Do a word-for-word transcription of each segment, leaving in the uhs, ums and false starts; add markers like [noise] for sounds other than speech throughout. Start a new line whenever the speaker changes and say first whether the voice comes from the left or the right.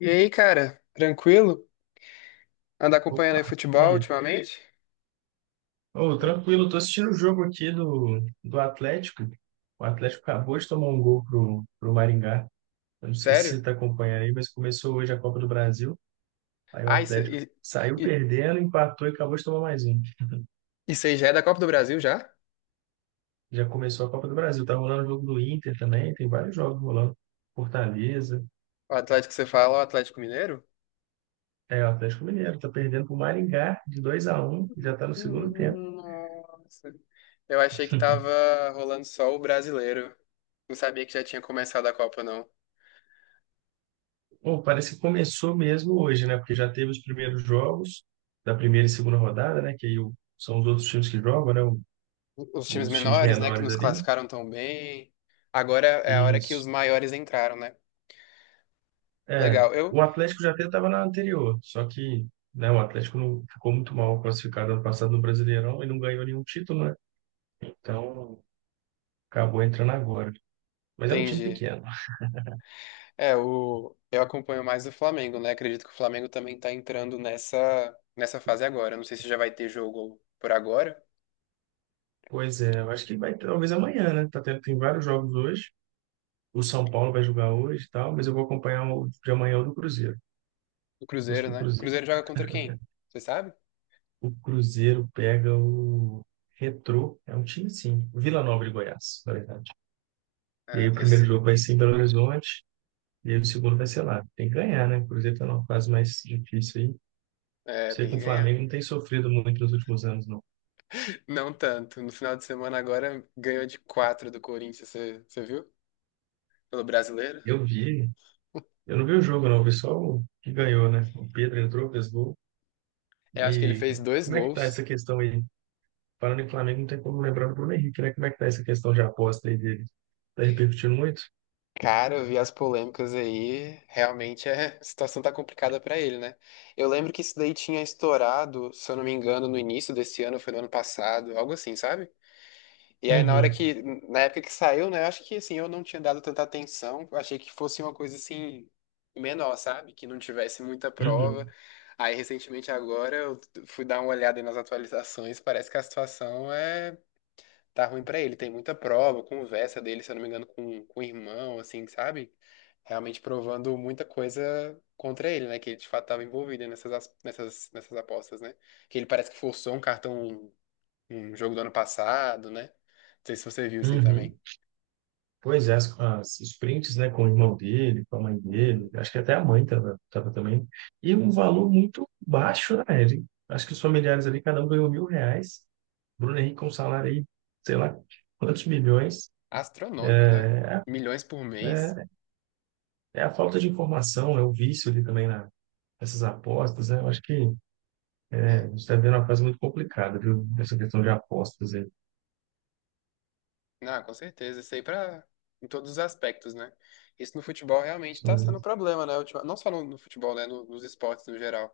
left: E aí, cara, tranquilo? Anda acompanhando
right: Opa,
left: aí
right: e
left: futebol
right: aí?
left: ultimamente?
right: Ô, tranquilo, tô assistindo o jogo aqui do, do Atlético. O Atlético acabou de tomar um gol pro, pro Maringá. Eu não sei se
left: Sério?
right: você tá acompanhando aí, mas começou hoje a Copa do Brasil. Aí o
left: Ah, isso,
right: Atlético
left: e-
right: saiu
left: e-
right: perdendo, empatou e acabou de tomar mais um.
left: isso aí já é da Copa do Brasil já?
right: Já começou a Copa do Brasil. Tá rolando o jogo do Inter também, tem vários jogos rolando. Fortaleza,
left: O Atlético que você fala, o Atlético Mineiro?
right: é o Atlético Mineiro, tá perdendo pro Maringá de dois a um. Já tá no segundo tempo.
left: Hum, Nossa. Eu achei que
right: [laughs]
left: tava rolando só o brasileiro. Não sabia que já tinha começado a Copa, não.
right: Pô, parece que começou mesmo hoje, né? Porque já teve os primeiros jogos da primeira e segunda rodada, né? Que aí o- são os outros times que jogam, né? o-
left: Os times
right: Os times
left: menores, né, que
right: menores
left: nos
right: ali.
left: classificaram tão bem. Agora é a hora que os
right: Isso.
left: maiores entraram, né?
right: É,
left: Legal, eu
right: o Atlético já até estava na anterior, só que, né, o Atlético não ficou muito mal classificado ano passado no Brasileirão e não ganhou nenhum título, né? Então, acabou entrando agora. Mas é um time
left: entendi.
right: pequeno.
left: É, o... eu acompanho mais o Flamengo, né? Acredito que o Flamengo também tá entrando nessa, nessa fase agora. Não sei se já vai ter jogo por agora.
right: Pois é, eu acho que vai talvez amanhã, né? Tá tendo, tem vários jogos hoje. O São Paulo vai jogar hoje e tal, mas eu vou acompanhar o de amanhã o do Cruzeiro.
left: O
right: O
left: Cruzeiro,
right: do
left: né? O
right: Cruzeiro.
left: Cruzeiro joga contra quem? Você sabe?
right: O Cruzeiro pega o Retrô, é um time sim, Vila Nova de Goiás, na verdade. E aí
left: Ah,
right: o primeiro
left: esse...
right: jogo vai ser em Belo Horizonte, e aí o segundo vai ser lá. Tem que ganhar, né? O Cruzeiro tá numa fase mais difícil aí.
left: É,
right: Você
left: tem
right: com
left: que
right: o
left: ganhar.
right: Flamengo não tem sofrido muito nos últimos anos, não.
left: Não tanto. No final de semana agora ganhou de quatro do Corinthians, você, você viu? Pelo brasileiro.
right: Eu vi, eu não vi o jogo, não, eu vi só o que ganhou, né? O Pedro entrou, fez gol.
left: Eu acho que ele
right: E
left: fez dois
right: como é que tá
left: gols.
right: essa questão aí? Falando em Flamengo, não tem como lembrar do Bruno Henrique, né? Como é que tá essa questão de aposta aí dele? Tá repercutindo muito?
left: Cara, eu vi as polêmicas aí, realmente é- a situação tá complicada pra ele, né? Eu lembro que isso daí tinha estourado, se eu não me engano, no início desse ano, foi no ano passado, algo assim, sabe? E aí na hora
right: Uhum,
left: que, na época que saiu, né, eu acho que assim, eu não tinha dado tanta atenção, eu achei que fosse uma coisa assim menor, sabe? Que não tivesse muita prova.
right: uhum,
left: Aí recentemente agora eu fui dar uma olhada aí nas atualizações, parece que a situação é tá ruim pra ele. Tem muita prova, conversa dele, se eu não me engano, com, com o irmão, assim, sabe? Realmente provando muita coisa contra ele, né? Que ele de fato estava envolvido nessas, as- nessas, nessas apostas, né? Que ele parece que forçou um cartão, um um jogo do ano passado, né? Não sei se você viu isso aí
right: uhum.
left: também.
right: Pois é, as, as- os prints, né, com o irmão dele, com a mãe dele,
left: Uhum.
right: acho que até a mãe estava tava tava também, e um valor muito baixo, né? Ele, acho que os familiares ali, cada um ganhou mil reais, Bruno Henrique com um salário aí, sei lá, quantos milhões,
left: Astronômico, né? Milhões por mês.
right: é, é a falta de informação, é o vício ali também na, nessas apostas, né? Eu acho que a
left: É.
right: gente está vendo uma fase muito complicada, viu? Essa questão de apostas aí.
left: Não, com certeza. Isso aí pra, em todos os aspectos, né? Isso no futebol realmente tá
right: Sim.
left: sendo um problema, né? Ultima- Não só no, no futebol, né? No- nos esportes no geral.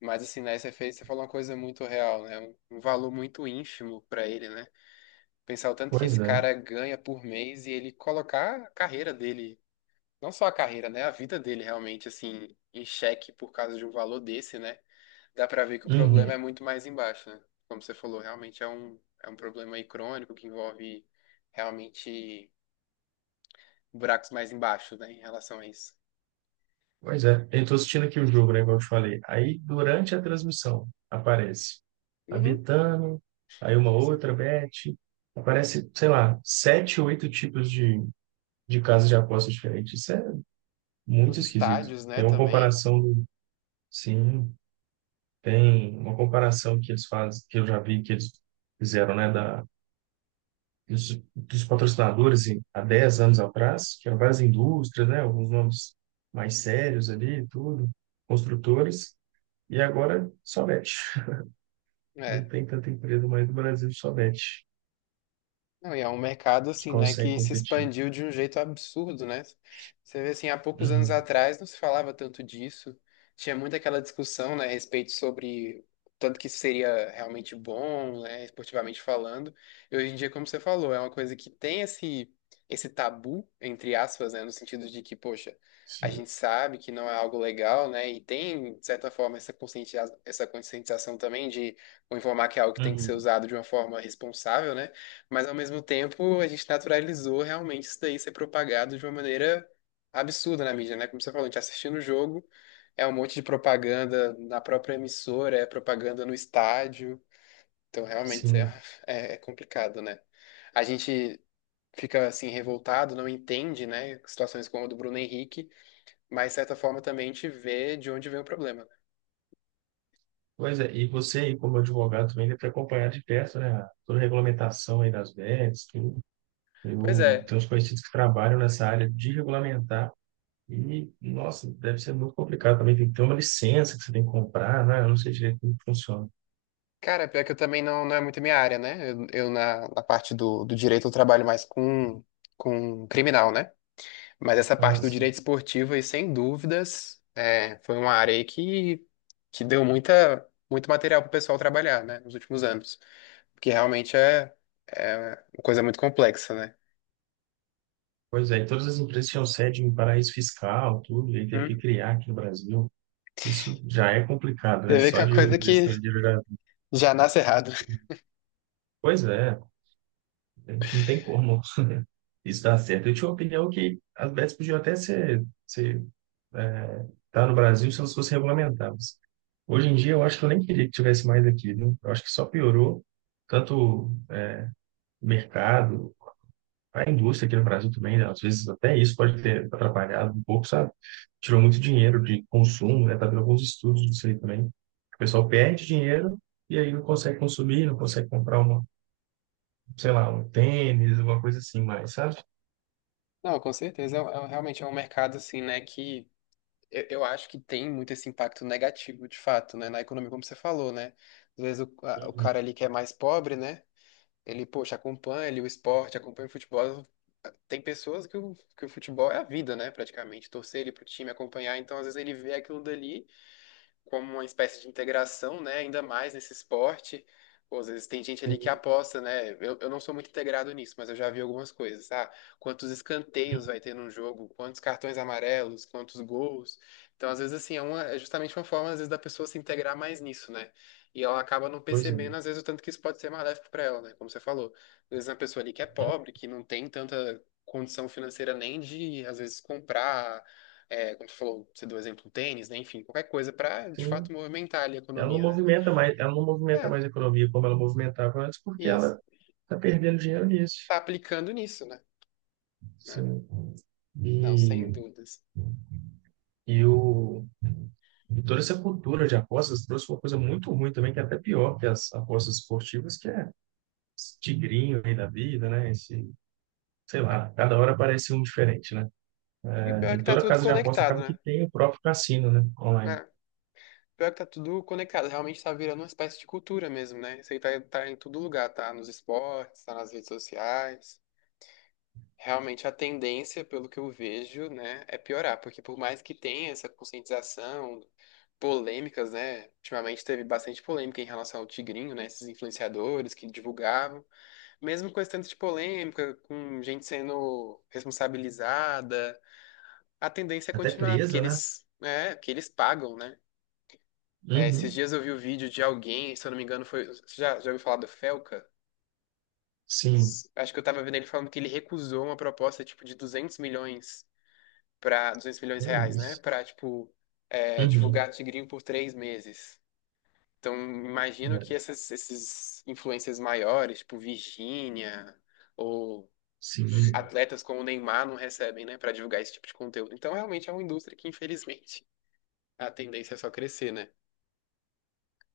left: Mas assim, na S F A você falou uma coisa muito real, né? Um um valor muito ínfimo pra ele, né? Pensar o tanto que
right: Pois
left: esse
right: é.
left: cara ganha por mês e ele colocar a carreira dele, não só a carreira, né? A vida dele realmente, assim, em xeque por causa de um valor desse, né? Dá pra ver que o problema é
right: Uhum.
left: muito mais embaixo, né? Como você falou, realmente é um, é um problema aí crônico que envolve realmente buracos mais embaixo, né? Em relação a isso.
right: Pois é, eu estou assistindo aqui o jogo, né, igual eu te falei. Aí, durante a transmissão, aparece a
left: Uhum,
right: Betano, aí uma
left: sim.
right: outra Bet, aparece, sei lá, sete, oito tipos de, de casas de apostas diferentes. Isso é
left: Nos
right: muito esquisito.
left: estádios, né,
right: Tem uma
left: também.
right: comparação do, sim, tem uma comparação que eles fazem, que eu já vi que eles fizeram, né, da, dos, dos patrocinadores em- há dez anos atrás, que eram várias indústrias, né, alguns nomes mais sérios ali, tudo, construtores. E agora só mete. Não tem tanta empresa mais no Brasil, só mete,
left: Não, e é um mercado
right: que
left: assim, né,
right: consegue
left: que se
right: competir.
left: expandiu de um jeito absurdo, né? Você vê assim, há poucos anos
right: Uhum,
left: atrás não se falava tanto disso. Tinha muito aquela discussão, né, a respeito sobre tanto que isso seria realmente bom, né, esportivamente falando. E hoje em dia, como você falou, é uma coisa que tem esse esse tabu, entre aspas, né, no sentido de que, poxa, a
right: sim,
left: gente sabe que não é algo legal, né? E tem, de certa forma, essa conscientização, essa conscientização também de informar que é algo que tem que ser
right: uhum,
left: usado de uma forma responsável, né? Mas ao mesmo tempo, a gente naturalizou realmente isso daí ser propagado de uma maneira absurda na mídia, né? Como você falou, a gente tá assistindo o jogo, é um monte de propaganda na própria emissora, é propaganda no estádio. Então, realmente é,
right: sim.
left: é é complicado, né? A gente fica assim revoltado, não entende, né? Situações como a do Bruno Henrique, mas de certa forma também a gente vê de onde vem o problema.
right: Pois é, e você aí como advogado também deve acompanhar de perto, né, a- toda a regulamentação aí das V E Ts, tudo.
left: Pois
right: Eu
left: é.
right: tenho uns conhecidos que trabalham nessa área de regulamentar e, nossa, deve ser muito complicado também. Tem que ter uma licença que você tem que comprar, né? Eu não sei direito como funciona.
left: Cara, pior que eu também não, não é muito minha área, né? Eu, eu na, na parte do, do direito eu trabalho mais com, com criminal, né? Mas essa parte
right: Ah,
left: do
right: sim.
left: direito esportivo aí, sem dúvidas, é, foi uma área aí que, que deu muita, muito material pro pessoal trabalhar, né? Nos últimos anos. Porque realmente é, é uma coisa muito complexa, né?
right: Pois é, e todas as empresas tinham sede em paraíso fiscal, tudo, e aí teve que
left: Hum.
right: criar aqui no Brasil. Isso já é complicado, né?
left: Você vê que
right: Só
left: é uma
right: de uma
left: coisa
right: empresa
left: que
right: estrangeira já...
left: já nasce errado. [laughs]
right: Pois é, não tem como isso dar certo. Eu tinha uma opinião que as bets podiam até ser, ser é, tá no Brasil se elas fossem regulamentadas. Hoje em dia, eu acho que eu nem queria que tivesse mais aqui, né? Eu acho que só piorou tanto o mercado, a indústria aqui no Brasil também, né, às vezes até isso pode ter atrapalhado um pouco, sabe? Tirou muito dinheiro de consumo, né? Tá vendo alguns estudos disso aí também. O pessoal perde dinheiro e aí não consegue consumir, não consegue comprar uma, sei lá, um tênis, uma coisa assim mais, sabe?
left: Não, com certeza. É, um- é um- realmente é um mercado, assim, né? Que Eu, eu acho que tem muito esse impacto negativo, de fato, né, na economia, como você falou, né? Às vezes o, a- o
right: Uhum.
left: cara ali que é mais pobre, né? Ele, poxa, acompanha ali o esporte, acompanha o futebol. Tem pessoas que o, que o futebol é a vida, né? Praticamente, torcer ele pro time, acompanhar. Então, às vezes ele vê aquilo dali como uma espécie de integração, né? Ainda mais nesse esporte. Pô, às vezes tem gente ali que
right: Tem-
left: aposta, né? Eu, eu não sou muito integrado nisso, mas eu já vi algumas coisas, ah, quantos escanteios
right: tem
left: vai ter num jogo, quantos cartões amarelos, quantos gols. Então, às vezes, assim, é, uma, é justamente uma forma, às vezes, da pessoa se integrar mais nisso, né? E ela acaba não
right: Coisa.
left: percebendo, às vezes, o tanto que isso pode ser maléfico para ela, né? Como você falou. Às vezes, uma pessoa ali que é
right: não
left: pobre, que não tem tanta condição financeira nem de, às vezes, comprar é, como você falou, você deu o exemplo do tênis, né? Enfim, qualquer coisa para de fato
right: tem-
left: movimentar ali a
right: Ela não
left: economia, né?
right: movimenta mais, ela não movimenta
left: É,
right: mais a economia como ela movimentava antes, porque
left: isso.
right: ela está perdendo dinheiro nisso.
left: Tá aplicando nisso, né? É.
right: Sim.
left: Não,
right: E,
left: sem dúvidas.
right: e o E toda essa cultura de apostas trouxe uma coisa muito ruim também, que é até pior que as apostas esportivas, que é esse tigrinho aí da vida, né? Esse, sei lá, cada hora aparece um diferente, né?
left: E o pior
right: É,
left: é
right: e
left: que tá
right: toda
left: tudo
right: casa de aposta
left: conectado,
right: acaba que
left: né?
right: tem o próprio cassino, né? Online.
left: É, o pior é que tá tudo conectado. Realmente tá virando uma espécie de cultura mesmo, né? Isso aí tá, tá em todo lugar, tá nos esportes, tá nas redes sociais. Realmente a tendência, pelo que eu vejo, né, é piorar, porque por mais que tenha essa conscientização, polêmicas, né, ultimamente teve bastante polêmica em relação ao Tigrinho, né, esses influenciadores que divulgavam, mesmo com esse tanto de polêmica, com gente sendo responsabilizada, a tendência é
right: Até
left: continuar, porque
right: presa, né?
left: eles, é, que eles pagam, né. É, esses
right: Uhum.
left: dias eu vi o vídeo de alguém, se eu não me engano, foi, você já, já ouviu falar do Felca?
right: Sim,
left: Acho que eu tava vendo ele falando que ele recusou uma proposta tipo de duzentos milhões para duzentos milhões de
right: é
left: reais, né?
right: isso.
left: Para, tipo, é,
right: Uhum.
left: divulgar Tigrinho por três meses. Então, imagino que
right: É,
left: essas, esses influencers maiores, tipo Virgínia, ou
right: sim.
left: atletas como o Neymar, não recebem, né? Para divulgar esse tipo de conteúdo. Então, realmente é uma indústria que, infelizmente, a tendência é só crescer, né?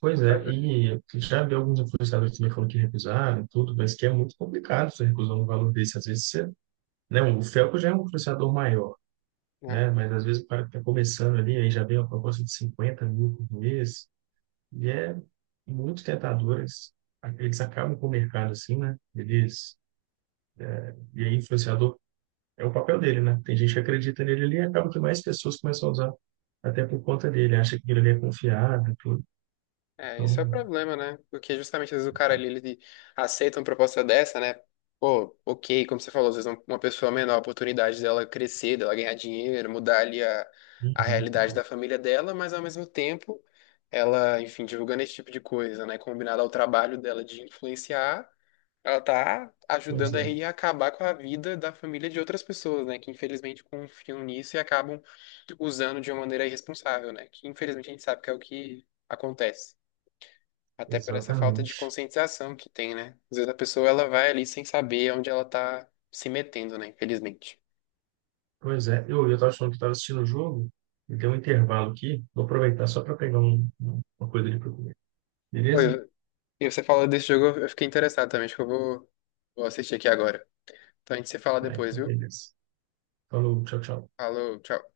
right: Pois é, e eu já vi alguns influenciadores também falando que recusaram e tudo, mas que é muito complicado você recusar um valor desse. Às vezes você, né, o Felco já é um influenciador maior, né? Mas às vezes o cara que está começando ali, aí já vem uma proposta de cinquenta mil por mês, e é muito tentador. Eles, eles acabam com o mercado assim, né? Eles, e aí, influenciador é o papel dele, né? Tem gente que acredita nele ali e acaba que mais pessoas começam a usar, até por conta dele, acha que ele é confiável, tudo.
left: É, isso é o
right: Então,
left: problema, né? Porque justamente às vezes o cara ali, ele aceita uma proposta dessa, né? Pô, ok, como você falou, às vezes um- uma pessoa menor, a oportunidade dela crescer, dela ganhar dinheiro, mudar ali a, a
right: uhum.
left: realidade da família dela, mas ao mesmo tempo, ela, enfim, divulgando esse tipo de coisa, né? Combinado ao trabalho dela de influenciar, ela tá
right: Pois
left: ajudando
right: é,
left: aí a acabar com a vida da família de outras pessoas, né? Que infelizmente confiam nisso e acabam usando de uma maneira irresponsável, né? Que infelizmente a gente sabe que é o que acontece. Até por essa falta de
right: exatamente.
left: conscientização que tem, né? Às vezes a pessoa ela vai ali sem saber onde ela tá se metendo, né? Infelizmente.
right: Pois é, eu, eu estava achando que estava assistindo o jogo, e deu um intervalo aqui, vou aproveitar só para pegar um- um- uma coisa ali para comer.
left: Oi,
right: Beleza?
left: eu- e você falou desse jogo, eu fiquei interessado também. Acho que eu vou, vou assistir aqui agora. Então a gente se fala
right: Ah,
left: depois,
right: então
left: viu?
right: beleza. Falou, tchau, tchau.
left: Falou, tchau.